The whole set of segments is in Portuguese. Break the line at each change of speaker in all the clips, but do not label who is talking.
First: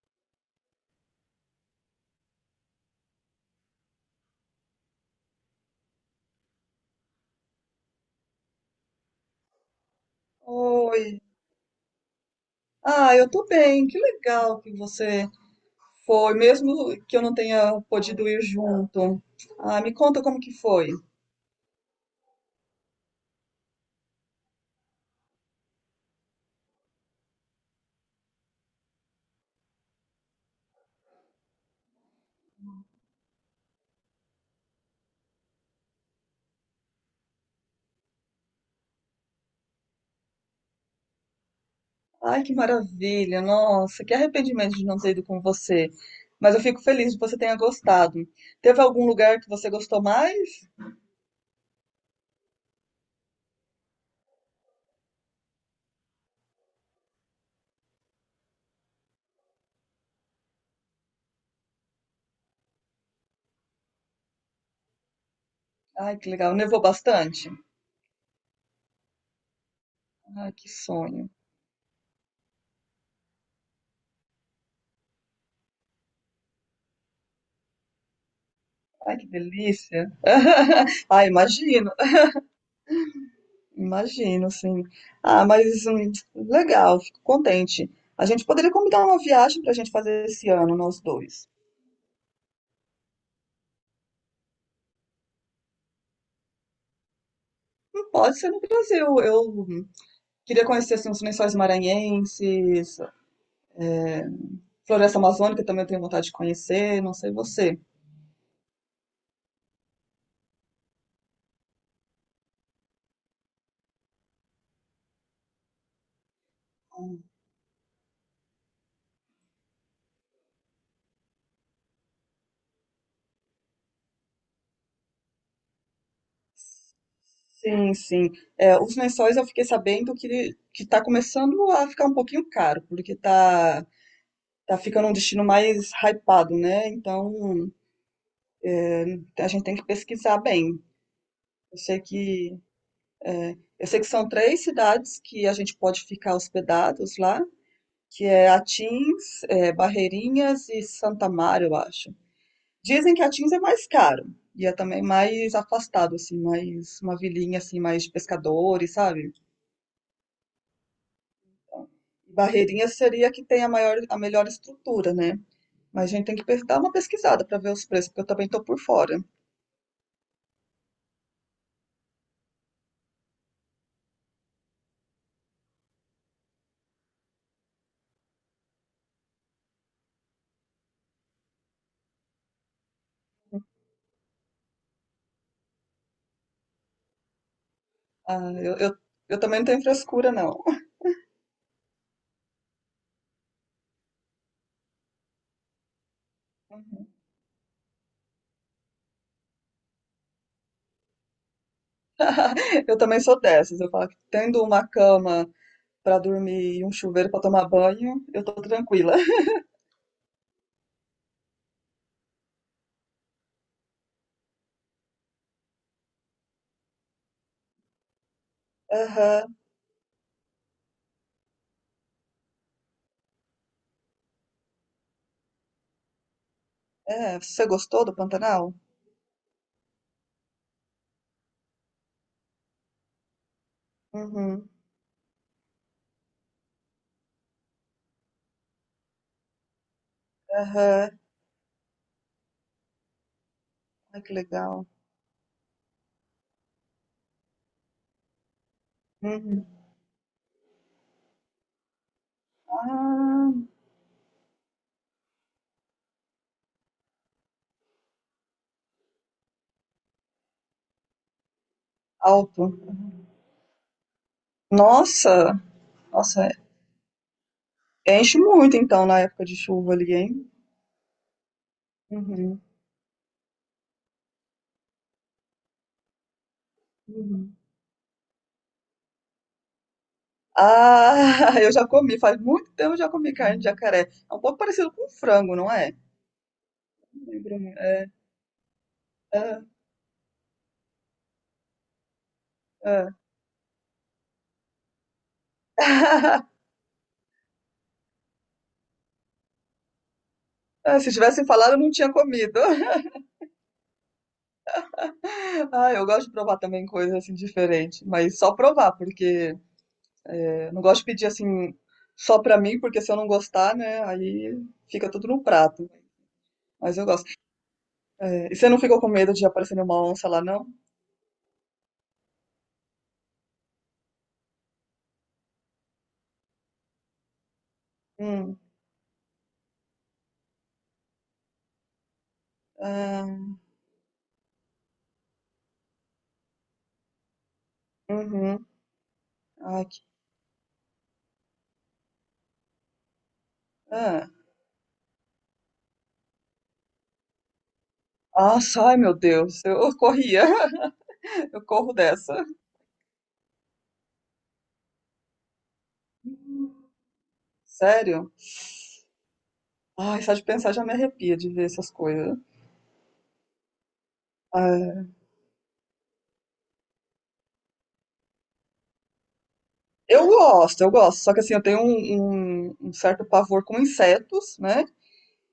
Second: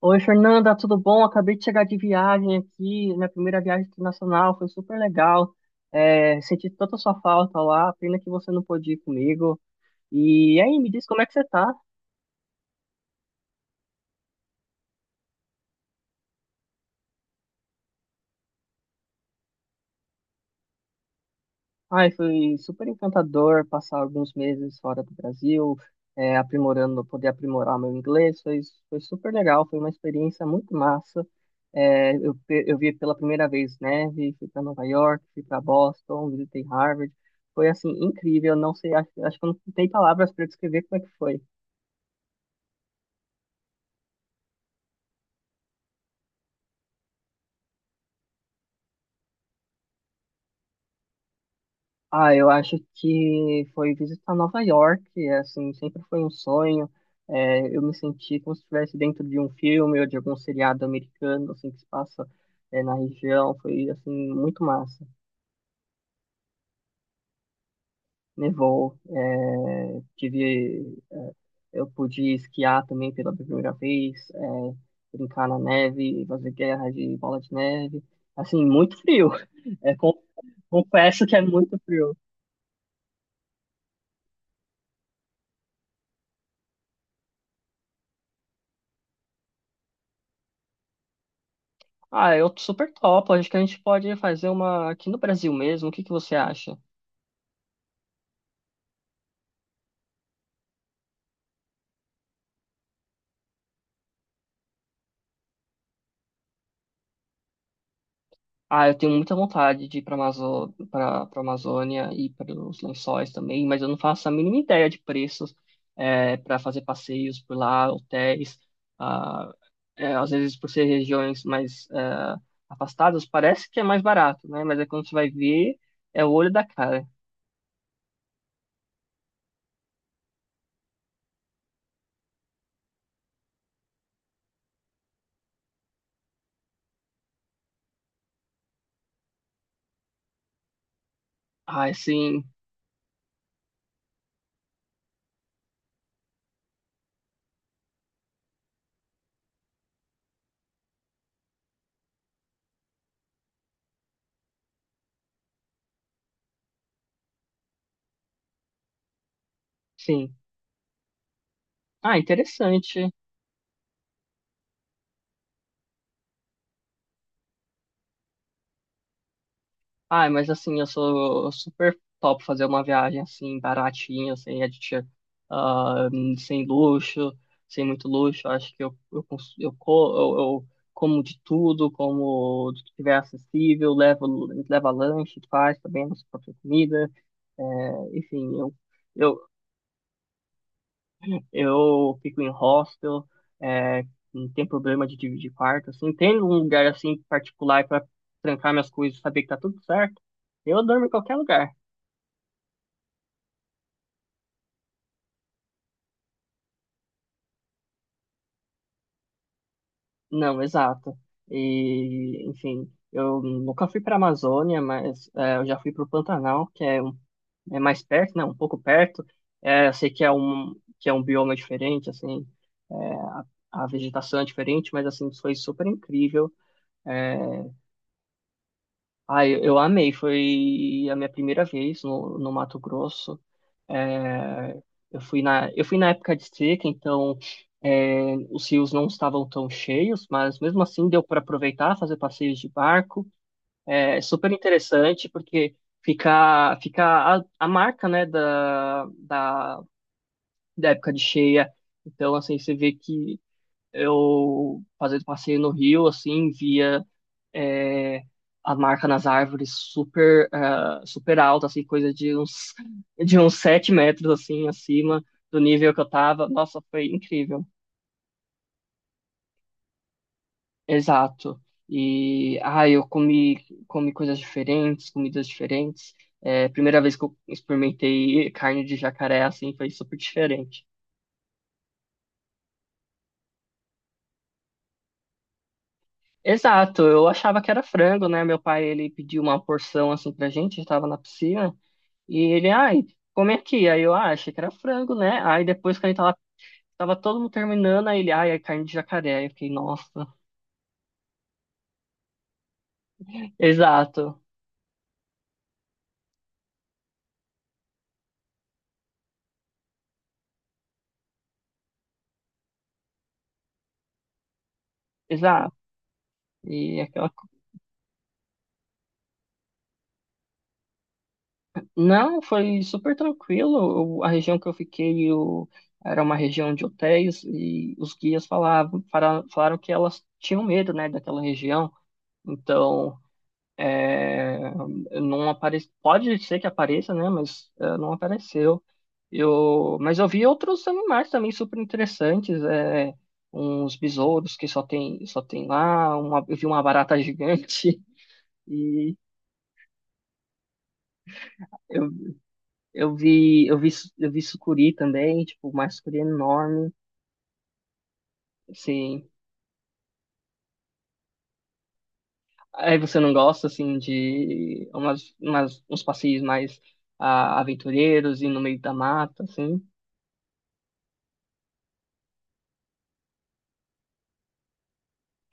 Oi, Fernanda, tudo bom? Acabei de chegar de viagem aqui. Minha primeira viagem internacional foi super legal. Senti tanta sua falta lá. Pena que você não pôde ir comigo. E aí, me
Oi.
diz como é que você tá?
Ah, eu tô bem. Que legal que você foi, mesmo que eu não tenha podido ir junto. Ah, me conta como que foi.
Ai, foi super encantador passar alguns meses fora do Brasil, aprimorando, poder aprimorar meu inglês. Foi super legal. Foi uma experiência muito massa. Eu vi pela primeira vez neve, fui para Nova York, fui para Boston, visitei Harvard. Foi assim incrível, não sei, acho que eu não tem palavras para descrever como é que foi.
Ai, que maravilha. Nossa, que arrependimento de não ter ido com você. Mas eu fico feliz que você tenha gostado. Teve algum lugar que você gostou mais?
Ah, eu acho que foi visitar Nova York, assim, sempre foi um sonho. Eu me senti como se estivesse dentro de um filme ou de algum seriado americano, assim, que se passa, na região. Foi, assim, muito massa.
Ai, que legal. Nevou bastante?
Nevou,
Ai, que
tive.
sonho.
Eu pude esquiar também pela primeira vez, brincar na neve, fazer guerra de bola de neve. Assim, muito
Ai, que
frio. É,
delícia.
con-
Ah,
Confesso que é muito
imagina.
frio.
Imagino, sim. Ah, mas legal, fico contente. A gente poderia combinar uma viagem para a gente fazer esse ano, nós dois.
Ah, eu super topo. Acho que a gente pode fazer uma aqui no Brasil mesmo. O que que você acha?
Não pode ser no Brasil. Eu queria conhecer assim, os Lençóis Maranhenses, Floresta Amazônica também eu tenho vontade de conhecer, não sei você.
Ah, eu tenho muita vontade de ir para Amazo... para Amazônia e para os Lençóis também, mas eu não faço a mínima ideia de preços para fazer passeios por lá, hotéis. Ah, é, às vezes, por ser regiões mais afastadas, parece que é mais barato, né? Mas é quando você vai ver, é o olho da cara.
Sim, sim. É, os lençóis eu fiquei sabendo que está começando a ficar um pouquinho caro, porque tá, tá ficando um destino mais hypado, né? Então a gente tem que pesquisar bem. Eu
Ah, é
sei
sim,
que Eu sei que são três cidades que a gente pode ficar hospedados lá, que é Atins, Barreirinhas e Santa Mário, eu acho. Dizem que Atins é mais caro e é também mais afastado, assim, mais uma vilinha assim, mais de pescadores, sabe?
sim. Ah,
Barreirinhas
interessante.
seria que tem a maior, a melhor estrutura, né? Mas a gente tem que dar uma pesquisada para ver os preços, porque eu também tô por fora.
Ai, mas assim, eu sou super top fazer uma viagem assim, baratinha, sem aditivo, ah, sem luxo, sem muito luxo. Acho que eu, cons- eu, co- eu como de tudo, como do que tiver acessível, levo, leva lanche, faz também a nossa própria comida. É,
Ah,
enfim, eu,
eu também não tenho frescura, não.
eu fico em hostel, é, não tem problema de dividir quarto, assim. Tem um lugar assim particular para trancar minhas coisas, e saber que tá tudo certo. Eu durmo em qualquer lugar.
Eu também sou dessas. Eu falo que tendo uma cama para dormir e um chuveiro para tomar banho, eu tô tranquila.
Não, exato. E, enfim, eu nunca fui para a Amazônia, mas é, eu já fui para o Pantanal, é mais perto, né? Um pouco perto.
Aham.
É, eu sei que é um bioma diferente, assim, é, a vegetação é diferente, mas assim foi super incrível.
É,
É,
você gostou do Pantanal?
ah, eu amei. Foi a minha primeira vez no Mato Grosso.
Uhum.
É, eu fui na época de seca, então os rios não estavam tão cheios, mas mesmo assim
Aham.
deu para aproveitar, fazer passeios de barco. É
Ai, que
super
legal.
interessante porque fica a marca, né,
Uhum.
da época de cheia. Então, assim, você vê que
Ah,
eu fazendo passeio no rio, assim, via é, a marca nas árvores super, ah, super alta, assim, coisa
alto.
de uns 7 metros, assim, acima do
Nossa,
nível que eu tava.
nossa,
Nossa, foi incrível.
enche muito então na época de chuva ali, hein?
Exato. E,
Uhum.
ah, comi coisas diferentes, comidas diferentes. É, primeira vez que eu
Uhum.
experimentei carne de jacaré, assim, foi super diferente.
Ah, eu já comi, faz muito tempo eu já comi carne de jacaré. É um pouco parecido com frango, não é?
Exato, eu
Não lembro
achava que
muito.
era
É,
frango, né? Meu pai, ele pediu uma
é,
porção, assim, pra gente, a gente tava na piscina. E ele, ai,
é.
come aqui. Aí eu, ah, achei que era frango, né? Aí depois que a gente tava todo mundo terminando, aí ele, ai, é carne de jacaré. Aí eu fiquei, nossa.
Ah, se tivessem falado, eu não tinha comido.
Exato,
Ah, eu gosto de provar também coisas assim diferente, mas só provar, porque eu não gosto de pedir assim só pra mim, porque se eu não gostar, né, aí fica tudo no
exato.
prato. Mas
E
eu gosto.
aquela co-.
É, e você não ficou com medo de aparecer nenhuma onça lá, não?
Não, foi super tranquilo. O-. A região que eu fiquei eu... era uma região de hotéis e os guias
Hum.
falaram que elas tinham medo, né, daquela região. Então.
Ah,
É, não aparece, pode ser que apareça, né? Mas é, não
uhum.
apareceu.
Ai,
Eu,
que...
mas eu vi outros animais também super interessantes, uns
ah.
besouros só tem lá, uma, eu vi uma barata gigante
Nossa, ai meu
e
Deus, eu corria, eu corro
eu,
dessa.
eu vi, eu vi, eu vi sucuri também, tipo, uma sucuri enorme,
Sério?
assim.
Ai, só de pensar já me arrepia de ver essas coisas.
Aí você não gosta, assim,
Ah,
uns passeios mais ah, aventureiros e no meio da mata, assim,
eu gosto, eu gosto. Só que assim, eu tenho um certo pavor com insetos, né?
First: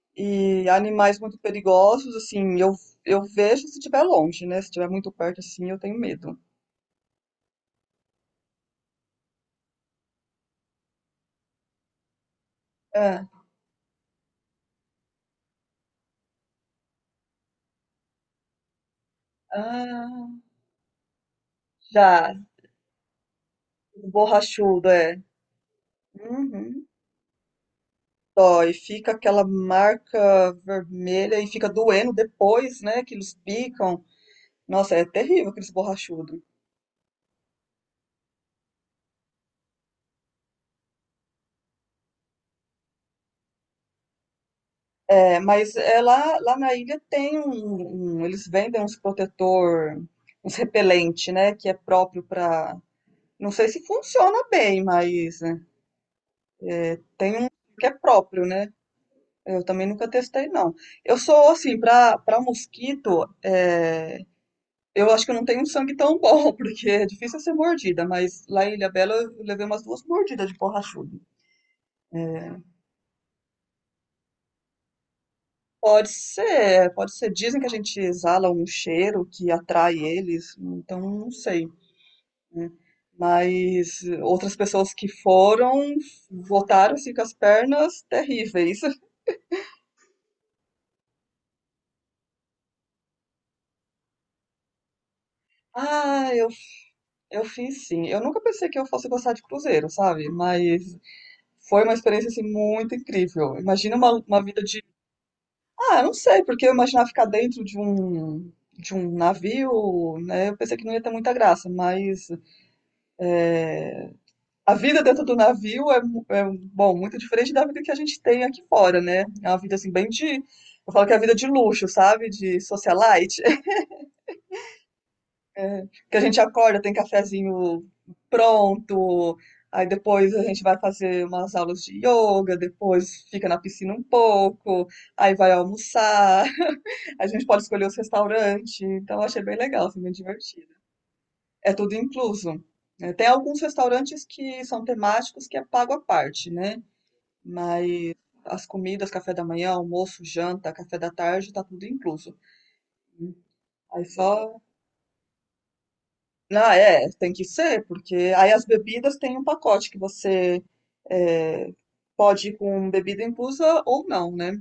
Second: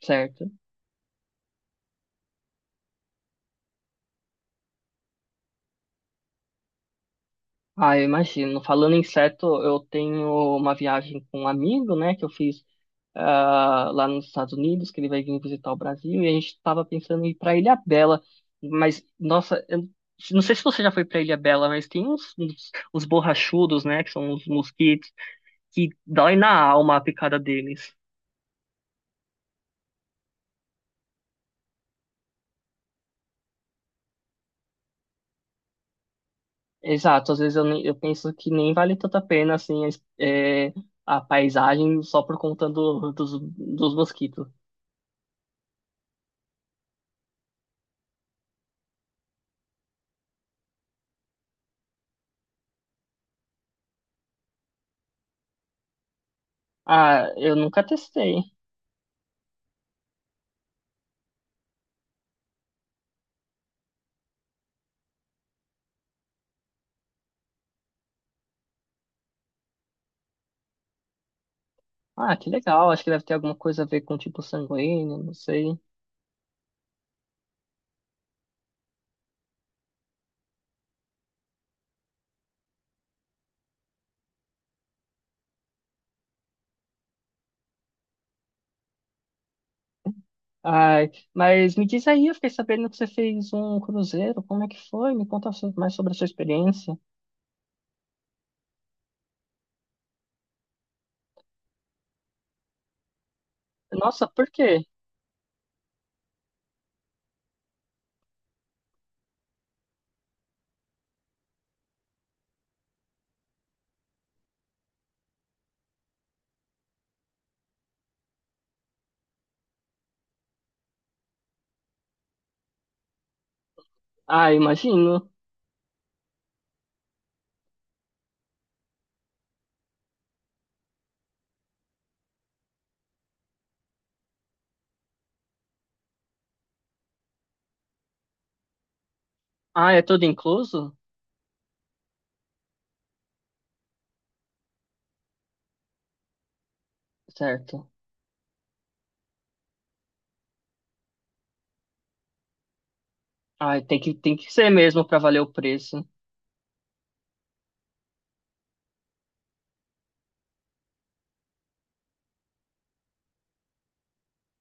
certo?
E animais muito perigosos, assim, eu vejo se estiver longe, né? Se estiver muito perto, assim, eu tenho medo.
Ah, eu imagino. Falando em inseto, eu tenho uma viagem com um amigo, né, que eu fiz
É.
ah, lá nos Estados Unidos, que ele vai vir visitar o Brasil, e a gente estava pensando em ir para Ilhabela. Mas, nossa, eu
Ah,
não sei se você já foi para Ilhabela, mas tem
já.
uns borrachudos, né, que são os
Borrachudo,
mosquitos,
é.
que dói na
Uhum.
alma a picada deles.
Dói, fica aquela marca vermelha e fica doendo depois, né? Que eles picam. Nossa, é terrível aqueles borrachudos.
Exato, às vezes eu penso que nem vale tanto a pena, assim, a paisagem só por conta dos mosquitos.
É, mas é lá, lá na ilha tem eles vendem uns protetor, uns repelente, né? Que é próprio pra. Não sei se funciona bem, mas. Né?
Ah,
Tem um
eu nunca
que é
testei.
próprio, né? Eu também nunca testei, não. Eu sou, assim, pra mosquito, é, eu acho que eu não tenho um sangue tão bom, porque é difícil ser mordida, mas lá em Ilhabela eu levei umas duas mordidas de borrachudo.
Ah, que legal. Acho que deve ter alguma coisa a ver com tipo sanguíneo, não sei.
Pode ser, pode ser. Dizem que a gente exala um cheiro que atrai eles, então não sei, né? Mas outras pessoas que foram, voltaram assim, com as pernas terríveis.
Ai, mas me diz aí, eu fiquei sabendo que você fez um cruzeiro. Como é que foi? Me conta mais sobre a sua
Ah,
experiência.
eu fiz sim. Eu nunca pensei que eu fosse gostar de cruzeiro, sabe? Mas foi uma experiência assim muito incrível. Imagina
Nossa,
uma
por
vida de.
quê?
Ah, eu não sei, porque eu imaginava ficar dentro de um navio, né? Eu pensei que não ia ter muita graça, mas a vida dentro do navio é, é bom, muito diferente da vida que a gente tem aqui fora, né? É uma vida assim bem de. Eu falo que é a vida de luxo, sabe? De socialite.
Ah, imagino.
Que a gente acorda, tem cafezinho pronto, aí depois a gente vai fazer umas aulas de yoga, depois fica na piscina um pouco, aí vai almoçar, a gente pode escolher os restaurantes, então eu achei bem legal,
Ah, é
assim, bem
tudo
divertido.
incluso?
É tudo incluso. Né? Tem alguns restaurantes que são temáticos que é pago à parte, né?
Certo.
Mas as comidas, café da manhã, almoço, janta, café da tarde, tá tudo incluso.
Ah,
Aí
tem que
só
ser mesmo para valer o preço.
ah, é, tem que ser, porque aí as bebidas tem um pacote que você é, pode ir com bebida inclusa ou não, né?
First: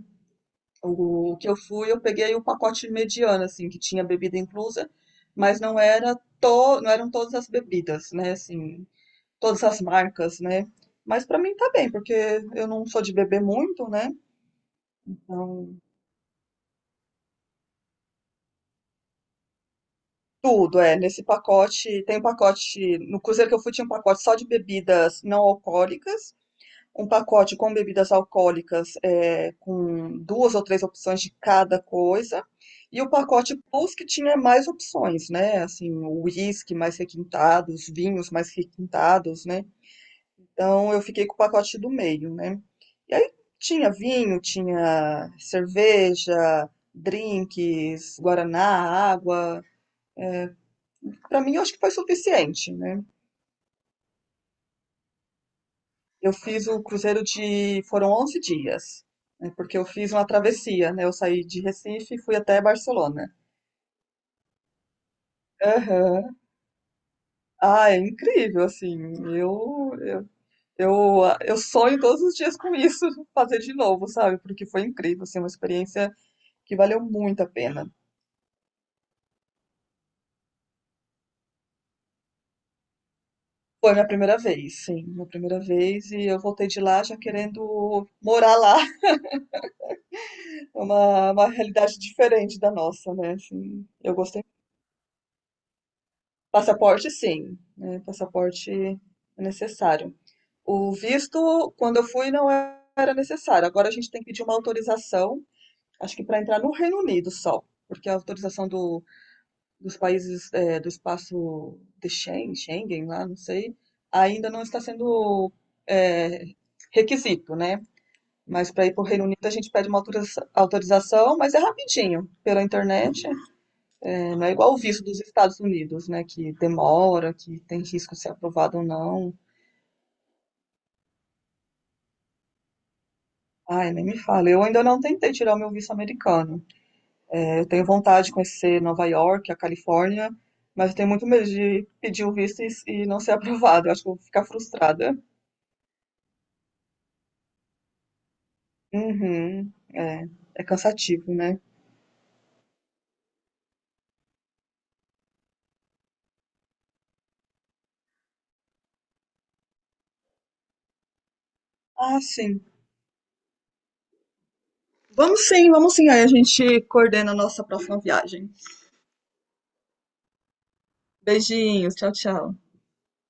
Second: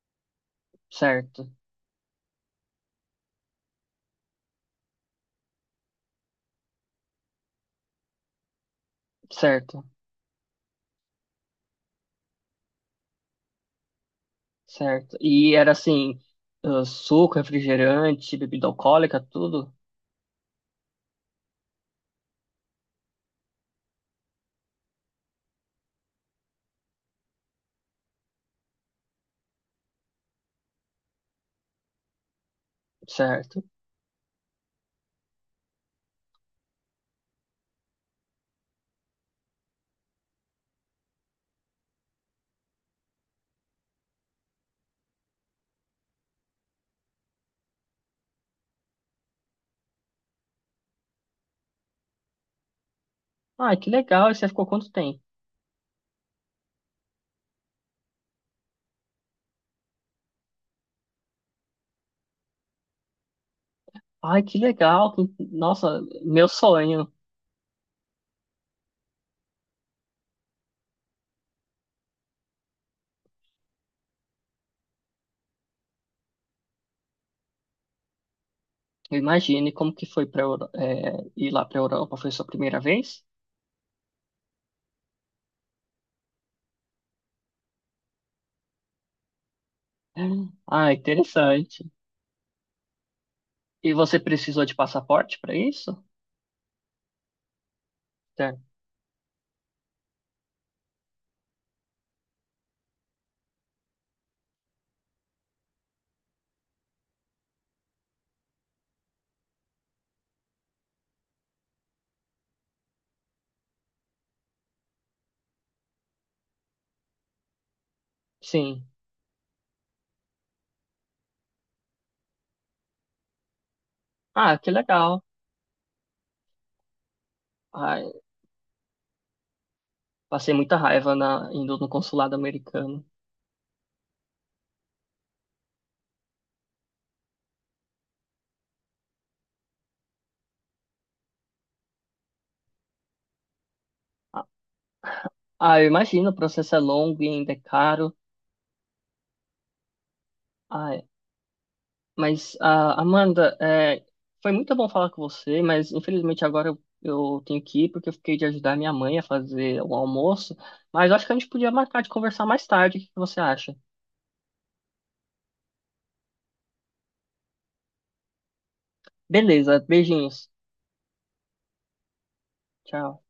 O que
Certo,
eu fui, eu peguei o pacote mediano, assim, que tinha bebida inclusa, mas não eram todas as bebidas, né? Assim, todas as
certo,
marcas, né? Mas pra mim tá bem, porque eu não sou de beber muito, né?
certo. E era
Então,
assim, ah, suco, refrigerante, bebida alcoólica, tudo?
tudo, é, nesse pacote, tem um pacote, no cruzeiro que eu fui tinha um pacote só de bebidas não alcoólicas, um pacote com bebidas alcoólicas, com duas ou três opções de cada coisa, e o pacote
Certo.
plus que tinha mais opções, né? Assim, o uísque mais requintado, os vinhos mais requintados, né? Então eu fiquei com o pacote do meio, né? E aí tinha vinho, tinha cerveja, drinks, guaraná, água. Para mim, eu acho que foi suficiente, né?
Ah, que legal. E você ficou quanto tempo?
Eu fiz o cruzeiro de. Foram 11 dias, né, porque eu fiz uma travessia, né? Eu saí de Recife e fui até Barcelona.
Ai, que legal, que-. Nossa,
Aham.
meu sonho.
Ah, é incrível, assim. Eu, eu, eu sonho todos os dias com isso, fazer de novo, sabe? Porque foi incrível, assim, uma experiência que valeu muito a pena.
Imagine como que foi para ir lá para Europa. Foi sua primeira vez?
Foi minha primeira vez, sim, minha primeira vez, e eu voltei de lá já querendo morar lá. É
Ah,
uma
interessante.
realidade diferente da nossa, né? Assim,
E
eu
você
gostei.
precisou de passaporte para isso?
Passaporte, sim, né,
Certo.
passaporte é necessário. O visto, quando eu fui, não era necessário. Agora a gente tem que pedir uma autorização, acho que para entrar no Reino Unido só, porque a autorização dos países é, do espaço de Schengen, Schengen lá, não sei, ainda não está sendo é, requisito, né? Mas
Sim.
para ir para o Reino Unido a gente pede uma autorização, mas é rapidinho, pela internet, não é
Ah, que
igual o visto
legal.
dos Estados Unidos, né? Que demora, que tem
Ai,
risco de ser aprovado ou não.
passei muita raiva na, indo no consulado americano.
Ai, nem me fala. Eu ainda não tentei tirar o meu visto americano. É, eu tenho vontade de conhecer Nova York, a Califórnia, mas eu tenho muito medo de pedir o visto e não ser aprovado. Eu acho que eu vou ficar frustrada.
Ah, eu imagino, o processo é longo e ainda é caro.
Uhum, é, é cansativo, né?
Mas, ah, Amanda, é, foi muito bom falar com você, mas infelizmente agora eu tenho que ir porque eu fiquei de ajudar minha mãe a fazer o almoço. Mas acho que a gente podia marcar de
Ah,
conversar
sim.
mais tarde. O que você acha?
Vamos sim, vamos sim. Aí a gente coordena a nossa próxima viagem.
Beleza, beijinhos.
Beijinhos, tchau, tchau.
Tchau.